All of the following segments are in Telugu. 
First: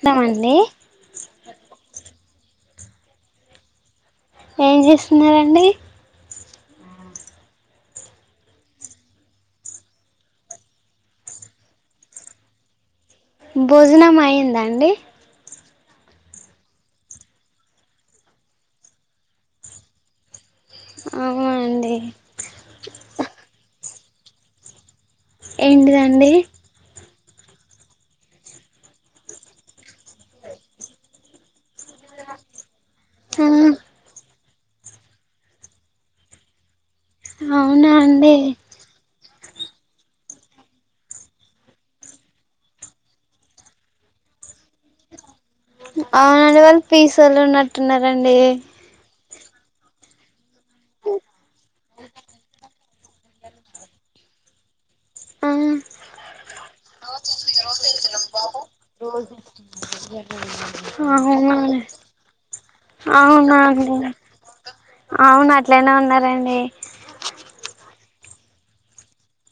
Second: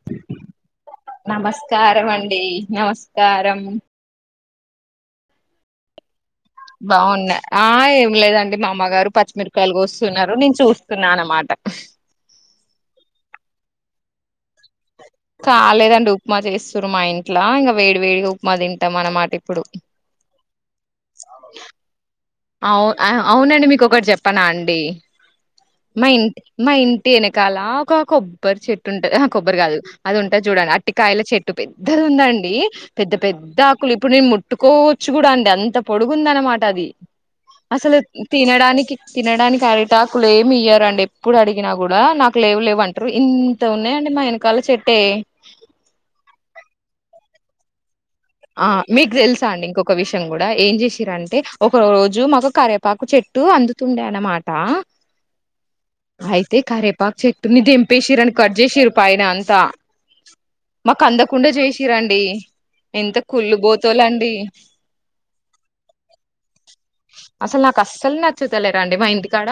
స్తామండి నమస్కారం అండి నమస్కారం ఏం చేస్తున్న రండి బాగున్నాయి ఆ ఏం లేదండి మా అమ్మగారు పచ్చిమిరకాయలు వస్తున్నారు నేను చూస్తున్నా అనమాట భోజనం అయిందండి కాలేదండి ఉప్మా చేస్తారు మా ఇంట్లో ఇంకా వేడి వేడిగా ఉప్మా తింటాం అనమాట ఇప్పుడు అవునండి అవు అ అవునండి మీకు ఓక్ ఒకటి చెప్పనా అండి ఏంటిదండి మైంట్ మ ఇం తనకాల ఒక కొబ్బరి చెట్టు ఉంటది ఆ కొబ్బరి కాదు అది ఉంటది చూడండి అట్టికాయల చెట్టు పెద్దది ఉందండి పెద్ద ఆ పెద్ద ఆకులు ఇప్పుడు నేను ము పట్టుకోవచ్చు కూడా అండి అంత పొడుగుంద అనమాట అది అవునా అసలు అండి తినడానికి తినడానికి క్యారీటాకులు ఏమి ఇయ్యారండి ఎప్పుడు అడిగినా కూడా నాకు లేవు లేవ అంటారు ఇంత ఉన్నాయంండి మా వెనకాల చెట్టే అవునండి వాళ్ళు పీసొలు ఉన్నట్టున్నరు ఆ మీగ తెల్స్ అండి ఇంకొక విషయం కూడా ఏం చేసిరంటే ఒక రోజు మాకు కరేపాకు చెట్టు అందుతుండే అనమాట ఆ అయితే కరేపాక చెట్టుని దంపేసిరని కట్ చేసిరు పైన అంత మాకు అందకుండా అవునండి చేసి రండి అవునా అండీ అవును అట్లనే ఉన్నరండి అసలు నాకు అస్సలు నచ్చుతలేరాండి మా ఇంటికాడ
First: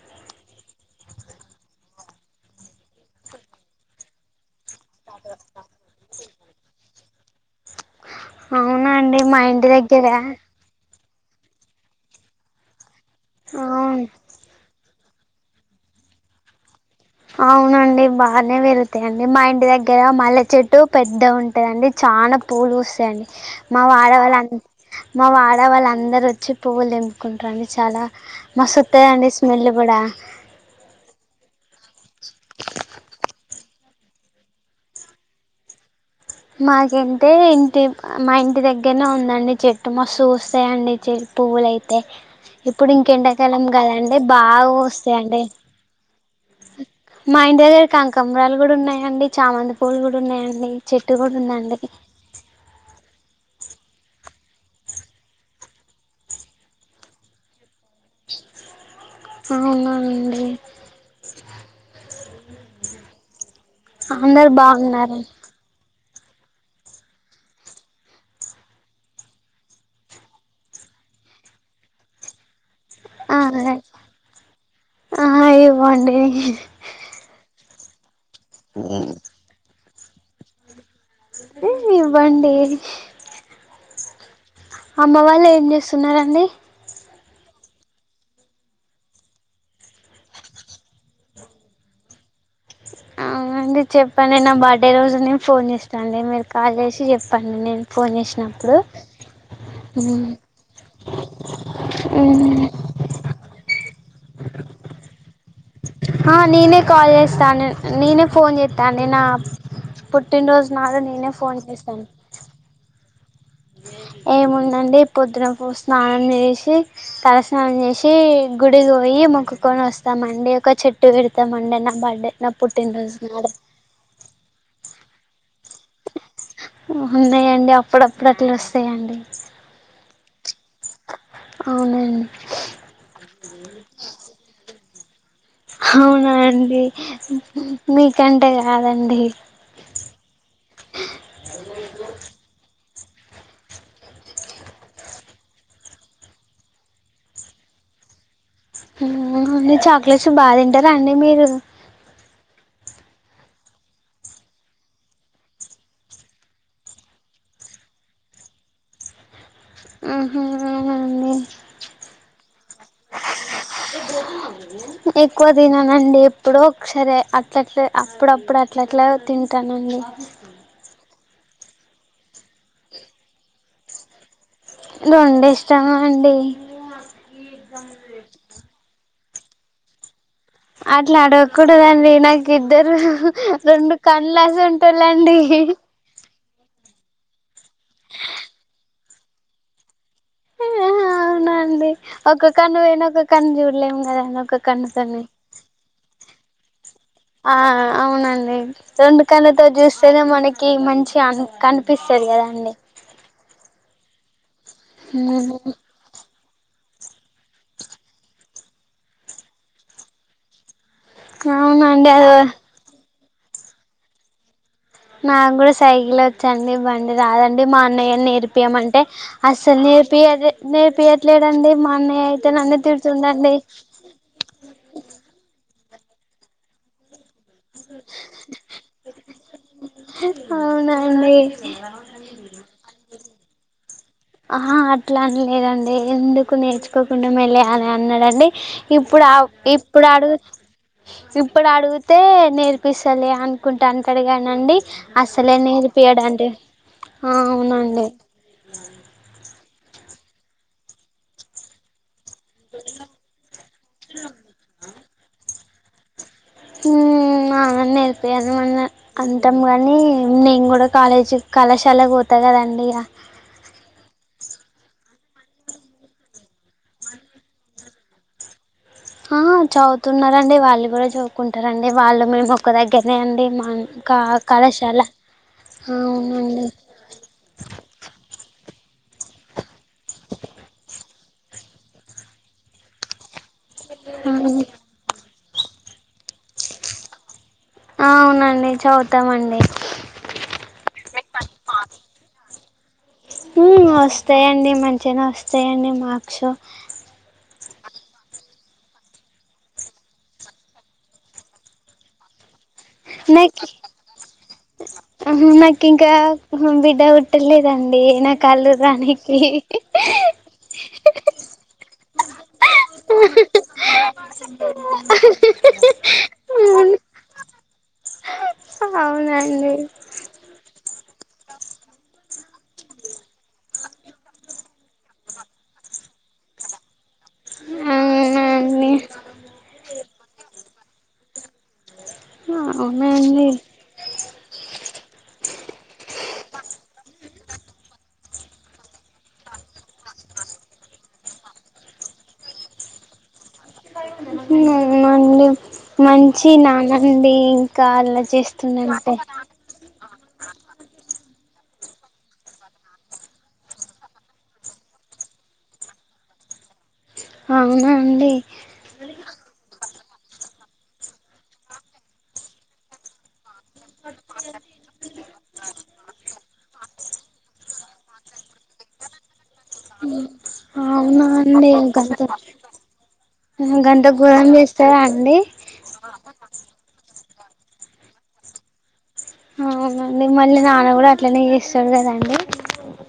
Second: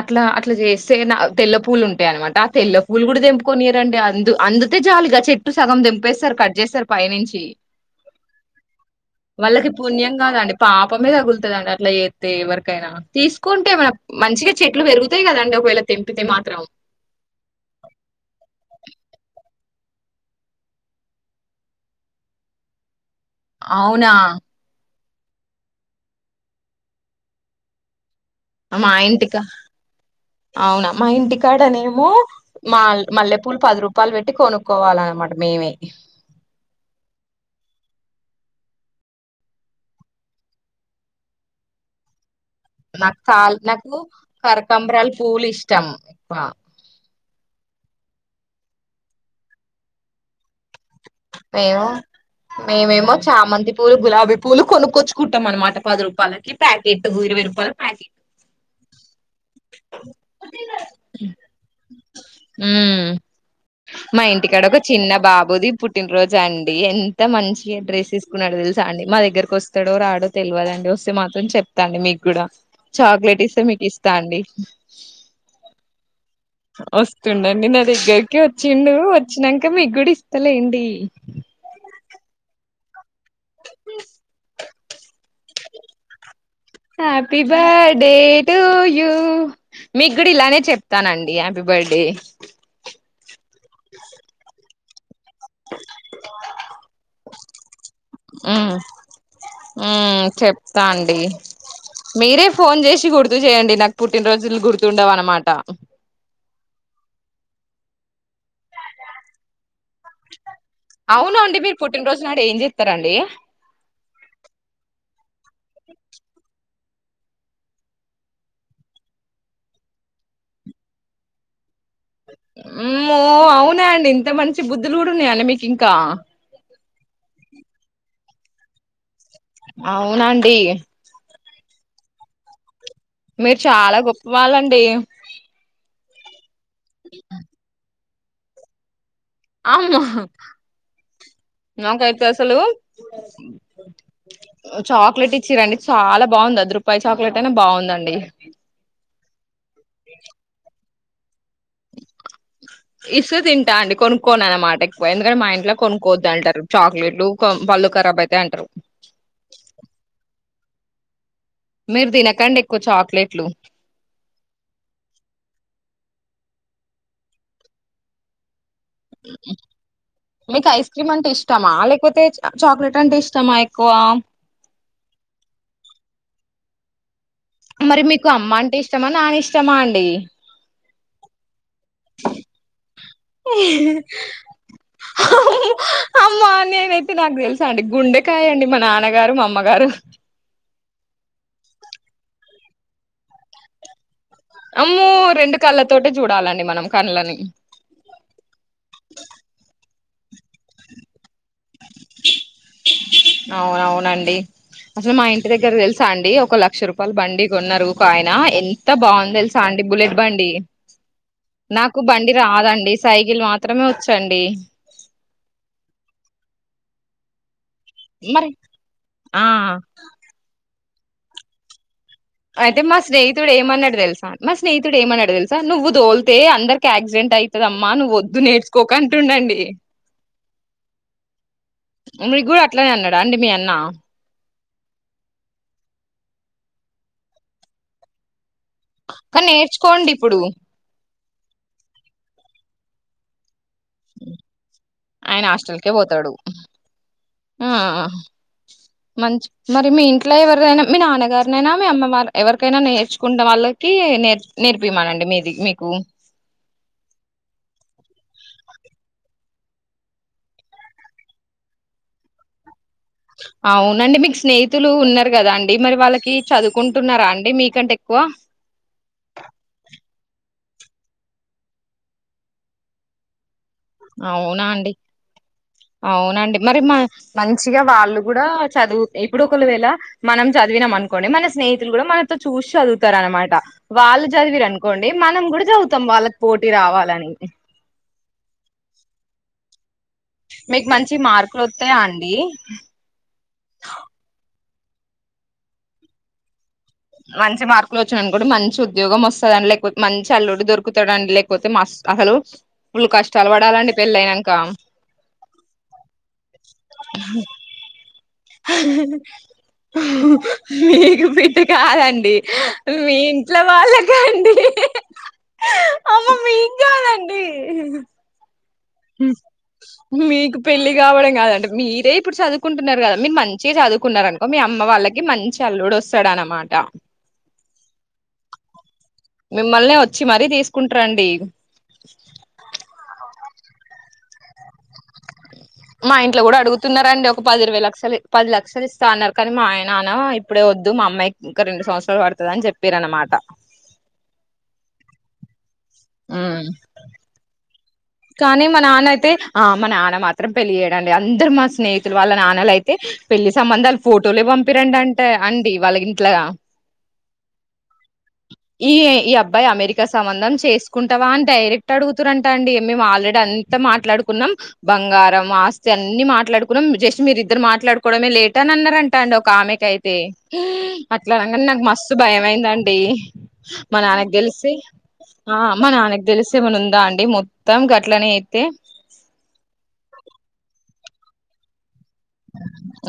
అట్లా అట్లా చేస్తే నా తెల్ల పూలు ఉంటాయి అనమాట ఆ తెల్ల పూలు కూడా ద తెంపుకొని రండి అందు అందుతే జాలీగా చెట్టు సగం దంపేస్తారు కట్ చేస్తారు పై నించి అవునా అండి మా ఇంటి దగ్గర ప్పమే తగులుతందండి అట్లా ఏతే ఎవరికైనా తీసుకుంటే మన అవును మంచిగా చెట్లు పెరుగు అంతే కదాండ కోయలా తెంపితే మాత్రం అవునండి బాగానే వెలుతు అంతే అండి మా ఇంటి దగ్గర మల్ల చెట్టు పెద్ద ఉంటందండి చాలా పూలు వస్తాయండి మా అవునా వాడవాళ్ళ మా వాడ వాళ్ళ అందరు వచ్చి పువ్వులు తెంపుకుంటారండి చాలా మా మస్తోత్తదండి ఇంటికా స్మెల్ కూడా అవునా మా ఇంటికాడనే మ మల్ మల్లె ప పూలు పది రూపాయలు పెట్టి కొనుక్కోవాలిన్నమాట మేమే మాకంటే ఇంటి మా ఇంటి దగ్గరనే ఉందండి చెట్టు మస్తు చూస్తాయంండి చెట్ పువ్వులైతే ఇప్పుడు నాకు కాల్ ఇంకెండాకాలం నాకు కదండి బాగా కరకంబరాల వస్తాయిండి పూలు ఇష్టం ఎక్కువ. మైండ కాంకంబరాలు కూడా ఉన్నాయండి చామంద పూలు కూడా ఉన్నాయండి చెట్టు కూడా ఉందండి మేము మేమేమో చా మంది పూలు గులాబీ పూలునుక్కొచ్చుకుంటాం అనమాట పది రూపాయలకి ప్యాకెట్ ఇరై రూపాయల ప్యాకెట్ ఆ అవునా అండి హమ్ మా అందరు ఇంటికాడ ఒక చిన్న బాగున్నారు బాబుది పుట్టినరోజు అండి ఎంత మంచిగా డ్రెస్ వేసుకున్నాడు తెలుసా అండి మా దగ్గరకి వస్తాడో రాడో తెలియదండి వస్తే మాత్రం చెప్తాండి మీకు కూడా ఆ చాక్లెట్ ఇస్తే మీకు ఇస్తా అండి ఆ ఇవ్వండి వస్తుండు అండి గ వచ్చిండు వచ్చినాక మీ గుడిస్తలేండి ఏవ్వండి [inaudible] వాళ్ళు ఏం చేస్తున్నారండి హ్యాపీ బర్త్డే టు యూ మీ కూడా ఇలానే చెప్తానండి హ్యాపీ బర్త్డే డే రోజ ను నేను ఫోన్ చేసినప్పుడు చెప్తా అండి మీరే ఫోన్ చేసి గుర్తు చేయండి నాకు పుట్టినరోజులు గుర్తు ఉండవు అన్నమాట అన్నమాట ఆ నేనే కాల్ చేస్తాను నేనే ఫోన్ చేస్తా నే నా పుట్టినరోజు నాడు నేనే అవున అండి ఫోన్ మీరు చేస్తాను పుట్టినరోజు నాడు ఏం చెస్తారండి ఏముందండి పొద్దునపు స్నానం చేసి తలస్నానం చేసి గుడికి పోయి మొక్కుకొని వస్తామండి ఒక చెట్టు పెడతామండిన్న బడే నా పుట్టింద నాడు లు గూడున్నాయండి మీకింకా హూ ఉన్నాయండి అప్పుడప్పుడు అట్లా వస్తాయండి అవునా అండి అవునన్ మీరు చాలా గొప్ప వాళ్ళండి హవునన్ డి మీ కంటే కాదండి అమ్మో నాకయితే అసలు చాక్లెట్ ఇచ్చిర్రండి చాలా బావుంది అర్దు రూపాయి చాక్లెట్ అయినా బావుందండి చాక్లేట్స్ బా తింటా రా అండి మీరు ఇస్తే తింటా అండి కొనుక్కోనం అనమాట ఎక్కువ ఎందుకంటే మా ఇంట్లో కొనుక్కోవద్దు అంటారు చాక్లెట్లు పళ్ళు కరబ్ అయితాయి అంటారు ఆహా అవునా అండి మీరు తినకండి ఎక్కువ చాక్లెట్లు ఎక్కువ తిననండి ఇప్పుడో ఒకసారే అట్లట్లే అప్పుడప్పుడ అట్లాట్లా తింటానండి పే ఇష్టమా లేకపోతే చాక్లెట్ అంటే ఇష్టమా ఎక్కువ రెండూ ఇష్టమే అండి మరి మీకు అమ్మ అంటే ఇష్టమా నాని ష్టమా అండి అట్లా అడగకూడదండి నాకు ఇద్దరు రెండు కండ్లసంటోళ్ళండి అమ్మా నేనయితే నాకు తెలుసా అండి గుండెకాయ అండి మా నాన్నగారు మా అమ్మగారు ఔనా అండి ఒక కన్ను పోయినా ఒక కన్ను చూడలేం కదండి ఒక అమ్మో కన్నతోని రెండు కళ్ళతోటే చూడాలండి మనం కళ్ళని ఆ అవునండి రెండు కళ్ళతో చూస్ తేనా మనకి మంచి అన్ కనిపిస్తది కదండి నండి అసలు మా ఇంటి దగ్గర తెలుసా అండి ఒ ఒక లక్ష రూపాయలు బండి కొన్నారు ఒక ఆయన ఎంత బావుంది తెలుసా అండి బుల్లెట్ బండి అవునా నాకు అండి అదొ బండి రాదండి సైకిల్ మాత్రమే వచ్చండి నాకు కూడా సైకిల్ వచ్చండి బండి రాదన్ డి మా అన్నయ్య మరి నేర్పియ్యమంటే ఆ అస్సలు నేర్పియ్యరే నేర్ పయట్లేదండి మన్నె అయితే మా స్నేహితుడు ఏమన్నాడు తెలుసా నా స్నేహితుడు ఏమన్నాడు తెలుసా నువ్వు తోల్తే అందరికి ఆక్సిడెంట్ ఆయి ద అమ్మా నువ్వు వద్దు నేర్చుకోకు అంటుండు అండి ఏ అవునండి రండి మీ అన్నా ఆహా అట్లా అని ఎమ్ లేదండి ఎందుకు నేర్చుకోకుండా మళ్ళీ యాలా అన్నాడండి ఇప్పుడు ఆ కానీ ఇప్పుడు నేర్చుకోండి అడుగు ఇప్పుడు అడిగితే నేర్పిస్తాలే అనీ కుంటా అంటడు కానీ అండి ఆయన అస్సలే హాస్టల్కే పోతాడు నేర్పియడండి ఆ అవునండి మంచి మరి మీ ఇంట్లో ఎవరైనా మీ నాన్నగారైనా మీ అమ్మ మ ఎవరికైనా నేర్చుకుంట వాళ్ళకి నేర్ నేర్పిమనండి మీది మీ కు హు మా అన్న [unintelligible] అంత టాం కానీ నేను కూడా కాలేజీ కళాశాల పోతా కదండి ఇగ అవునండి మీకు స్నేహితులు ఉన్నారు కదా అండి మరి వాళ్ళకి చదువుకుంటున్నారా అండి మీకంటే ఎక్కువ ఆ చదువుతున్నారండి వాళ్ళు కూడా చదువుకుంటారండి వాళ్ళు మేము ఓక్క దగ్గరనే అండి మా కా అవునా అండి కళాశాల అవునండి మరి మ మంచిగా వాళ్ళు కూడా చదువు ఇప్పుడు ఒక వేళ మనం చదివినం అనుకో కొండి మన స్నేహితులు కూడా మనతో చూసి చదువుతారు అనమాట వాళ్ళు చదివిర్రు అనుకోండి మనం కూడా చదువుతాం వాళ్ళకి పోటీ రావాలని అవునండి చదువుతామండి మీకు మంచి మార్కులు వస్తాయా అండి ఉ వస్తాయండి మంచిగానే వస్తాయండి మార్క్స్ మంచి మార్కులు వచ్చాననుకోండి మంచి ఉద్యోగం వస్తది లేకపోతే మంచి అల్లుడు దొరుకుతదండి లేకపోతే మస్ అసలు ఫుల్ కష్టాలు నాకి పడాలండి పెళ్ళయినాక నాకి ఇంకా బిడ్డ పుట్టలేదండి నాకు మీకు బిడ్డ కా కాదండి మీ ఇంట్లో వాళ్ళకు అండి అమ్మ మీ కాదండి అవునండి మీకు పెళ్లి కావడం కాదండి మీరే ఇప్పుడు చదువు చదుకుంటున్నారు కదా మీరు మంచిగా చదువుకున్నారనుకో మీ అమ్మ వాళ్ళకి మంచి అల్లుడు వస్తాడు అనమాట అవునా అండి మీమ్మల్నే వ వచ్చి మరీ తీసుకుంటారండి ఆ అవున అండి మా ఇంట్లో కూడా అడుగుతున్నారండి ఒక పది ఇరవై లక్షలు పది లక్షలు ఇస్తా అన్నారు కానీ మా ఆయ నాన్న ఇప్పుడే వద్దు మా అమ్మాయికి ఇంకా రెండు సంవత్సరాలు పడుతదని చెప్పిరు అనమాట అవునా మంచి ఉమ్ నాన్న అండి కానీ మా నాన్న అయితే ఆ మ నా మాత్రం పెళ్లి చేయడండి అందరు మా స్నేహితులు వాళ్ళ నాన్నలు అయితే పెళ్లి సంబంధాలు ఫోటోలు పంపిరండి అంటే అండి వాళ్ళకి ఇంట్లా అవునా అండి ఇక సంబంధం చేసుకుంటావా అని డైరెక్ట్ అడుగుతురుంట అండి మేము ఆల్రెడి అన్ అంత మాట్లాడుకున్నాం బంగారం ఆస్తి అన్ని మాట్లాడుకున్నాం జస్ మీరు ఇద్దరు మాట్లాడుకోవడమే లేట్ అని అన్నారంట అండి ఓకామెకయితే ఇహ్ అవునా అట్లా అనంగానే అండి నాకు మస్తు గంత భయం అయిందండి మా గంత నాన్నకి ఘోరం తెలిసి చేస్తారా అండి ఆ మా నాన్నకి తెలిసి ఏమన్నా ఉందా అండి మొం త్తం గట్లనే అయితే ఇట్లనే చేస్తరు కదా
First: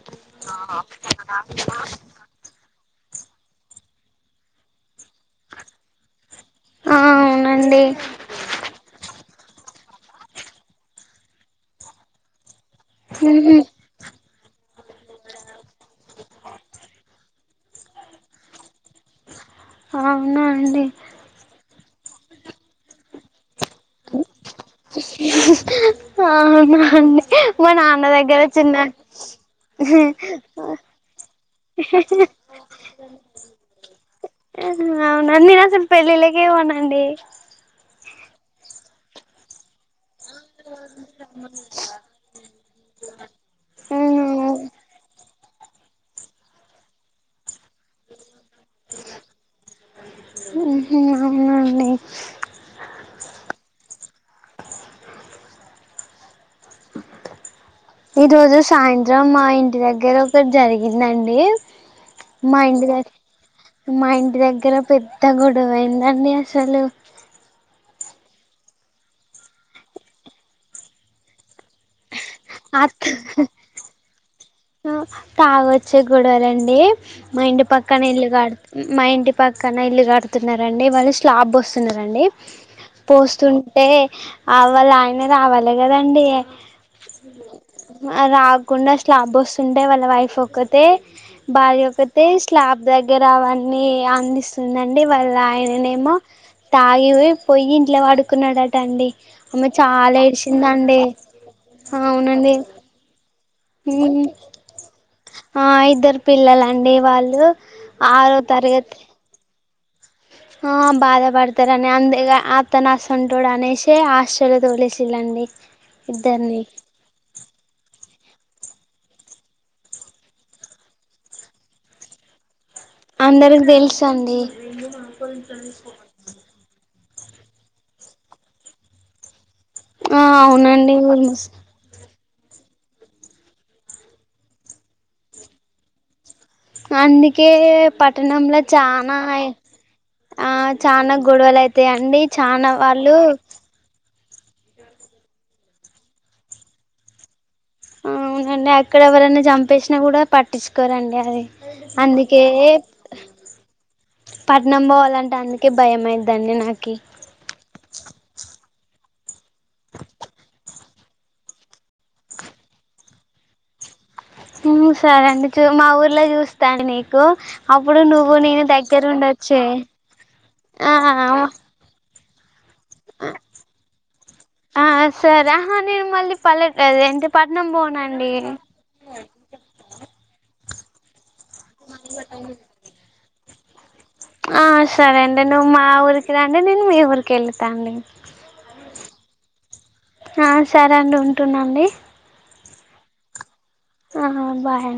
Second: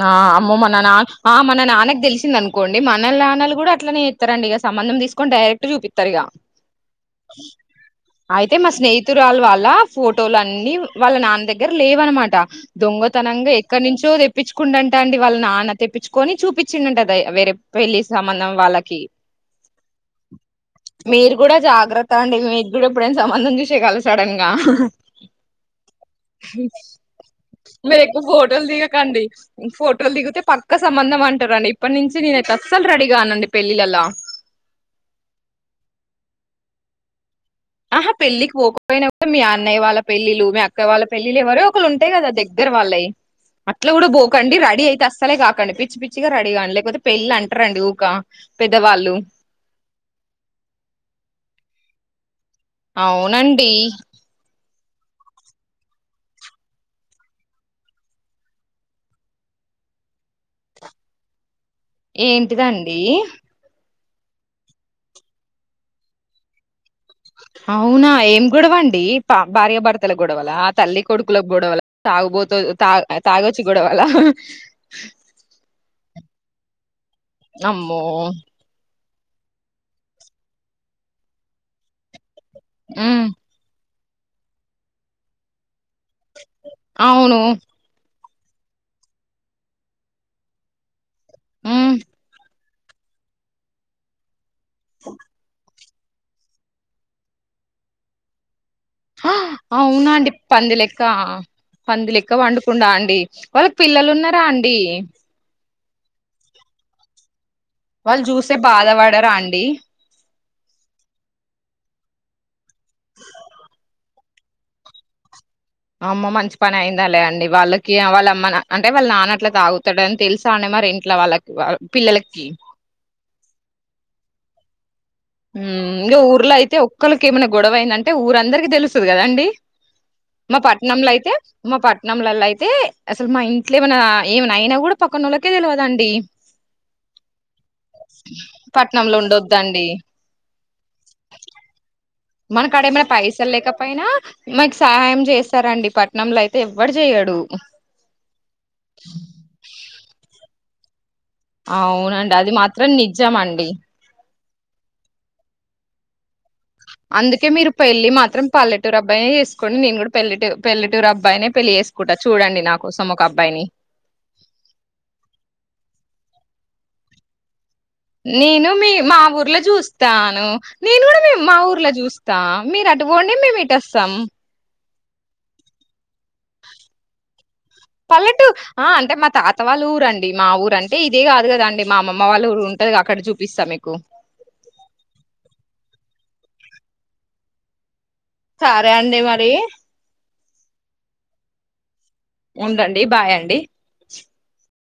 ఆ అమ్మో మ నా నా ఆ మన నాన్నకి తెలిసిందనుకో కోండి మన నాన్నలు కూడా అలానే చేస్తారండి ఇక సంబంధ తీకొని డైరెక్ట్ చూపిత్తరు ఇగ ఆ అవునండి రాలు వాళ్ళ ఫోటోలు అన్ని వాళ్ళ నాన్న దగ్గర లేవనమాట దొంగతనంగా ఉహు ఎ కొంచో తెప్పించుకుంట అండి వాళ్ళ నాన్న తెప్పించుకొని చూపించిందంట వేరే పెళ్లి సంబంధం వాళ్ళకి అవునా అండి గ్రత అండి మీకూడా ఎప్పుడైనా సంబంధం చూసి ఆ మా మా మీరు నాన్న ఎక్కువ దగ్గర ఫోటోలు చిన్న దిగకండి ఫోటోలు దిగితే పక్క సంబంధం అంటారండి ఇప్పటి నుంచి నేను అయితే అసలు రెడీ కానండి పెళ్ళిలలా అండి ఆహా పెళ్లికి పోకపోయినా మీ అన్నయ్య వాళ్ళ పెళ్ళిళ్లు మీ అక్క వాళ్ళ పెళ్ళిళ్లు ఎవరో ఒకళ్ళు ఉంటయి కదా దగ్గర వాళ్ళయి అట్లా కూడా పోకండి ఉహు రెడీ అయితే అస్ అసలేే కాకండి పిచ్చి పిచ్చిగా రెడీగాండి లేకపోతే పెళ్ళి అంటారండి ఊకా ఉహు అవునా అండి అవునండి ఈరోజు సాయంత్రం మా ఇంటి దగ్గర ఒకటి జరిగిందండి మా ఇంటి ఏంటిదండి దగ్గర మా ఇంటి దగ్గర పెద్ద గొడవయిందండి అసలు అవునా ఏం గొడవ అండి పా భార్యాభర్తల గొడవల తల్లి కొడుకులకు గొడవల తాగుబోత తా అత్ తాగొచ్చి గొడవల గొడవల అండి మా ఇంటి పక్కన అమ్మో ఇల్లు కాడుతు మా ఇంటి పక్కన ఇల్లు కడుతున్నారండి వాళ్ళు స్లాబ్ వ్యేస్తున్నారండి ఉమ్ పోస్తుంటే అవ్వళయనే రావాల అ కదండి అను రాకుండా స్లాబ్ వస్తుంటే వాళ్ళ వైఫ్ ఒకతే ఉమ్ బయగాకతే క్లాబ్ దగ్గర అవన్నీ అందిస్త నండే వల్ల ఆయన మా తయి పోయి ఇంట్లో వాడుకున్నాడా టండి హ, అమ్మ చాలా ఏడిచిందండి పందులేక్కే పండుకుందాండి వాళ్ళకి పిల్లలు ఉన్నారా అండి ఆ ఇద్దరు పిల్లల అండి వాళ్ళు వాళ్ళు ఆరో చూసే బాధ తరగతి పడరా అండి ఆ బాధపడతారని అంతేగా అనా సంటోడు అనేసి ఆ కష్టాల తోలేసిల్లండి అమ్మ మంచి ఇద్దరిని పని అయిందా లే అండి వాళ్ళకి వాళ్ళ అమ్మ అంటే వాళ్ళ నాన్న అట్లా తాగుతాడని తెలుసా అనే మరి ఇంట్లో వాళ్ళకి పిల్లలకి అందరికి తెలుసు అండి హ ఇం ఊర్లా అయితే ఒక మక్కలకి ఏమైన గొడవ అయిందంటే ఊరందరికీ తెలుస్తుంది కదా అండి ఆ అవునండి నమ్మలల్లో అయితే అసలు మా ఇంట్లో ఏమైన్నా అయినా కూడా పక్కనోలకే తెలవదండి అందుకే పట్టణంలో పట్నంలో చనా ఉండొద్దండి ఆ చాల గొడవలు అవుతాయి అండి మనకాడ ఏమైనా పైసలు లేకపోయినా మాకు సహాయం చేస్తారండి పట్నంలో అయితే ఎవ్వడు చెయడు అవునండి అక్కడ ఎవరనా చంపేసినా కూడా పట్టించుకోరండి అది అవునండి అందుకే అది మాత్రం నిజమ అండి పట్నం పోవాలంటే అందుకే భయమైంది అందుకే మీరు పెళ్లి మాత్రం పల్లెటూరు అబ్బా బై కోన్ నే కూడా పెళ్లె పెళ్ల పట్టూరు అబ్బాయినే పెళ్ళి చేసుకుంటా చూడండి నా కోసం ఒక అబ్బాయిని సరే అండి చూ మా ఊర్లో చూస్తాం నీకు అప్పుడు నువ్వు నేను మీ దగ్గర మా ఊర్లో ఉండొచ్చే చూస్తాను ఆ నేను కూడా మా ఊర్లో చూస్ తా మీరు అటుగండి మేము ఇటుొస్తాం ఆ సరేహా నేను మళ్ళీ పల్లె ఎంటి పా పల్లెటటు ఆ అంటే మా తాత వాళ్ళు ఊరండి మా ఊరండి ది కాద కదండి మా అమ్మ వాళ్ళు ఉంటది అక్కడ చూ వీసా ఆ సరే అండి నువ్వు మా ఊరికి రండి నేను మీ ఊరికి వెళతా అండి సరే అండి మరి ఆ సరే అండి ఉంటున్నాండి ఉండండి బాయండి ఆ బాయ్ అం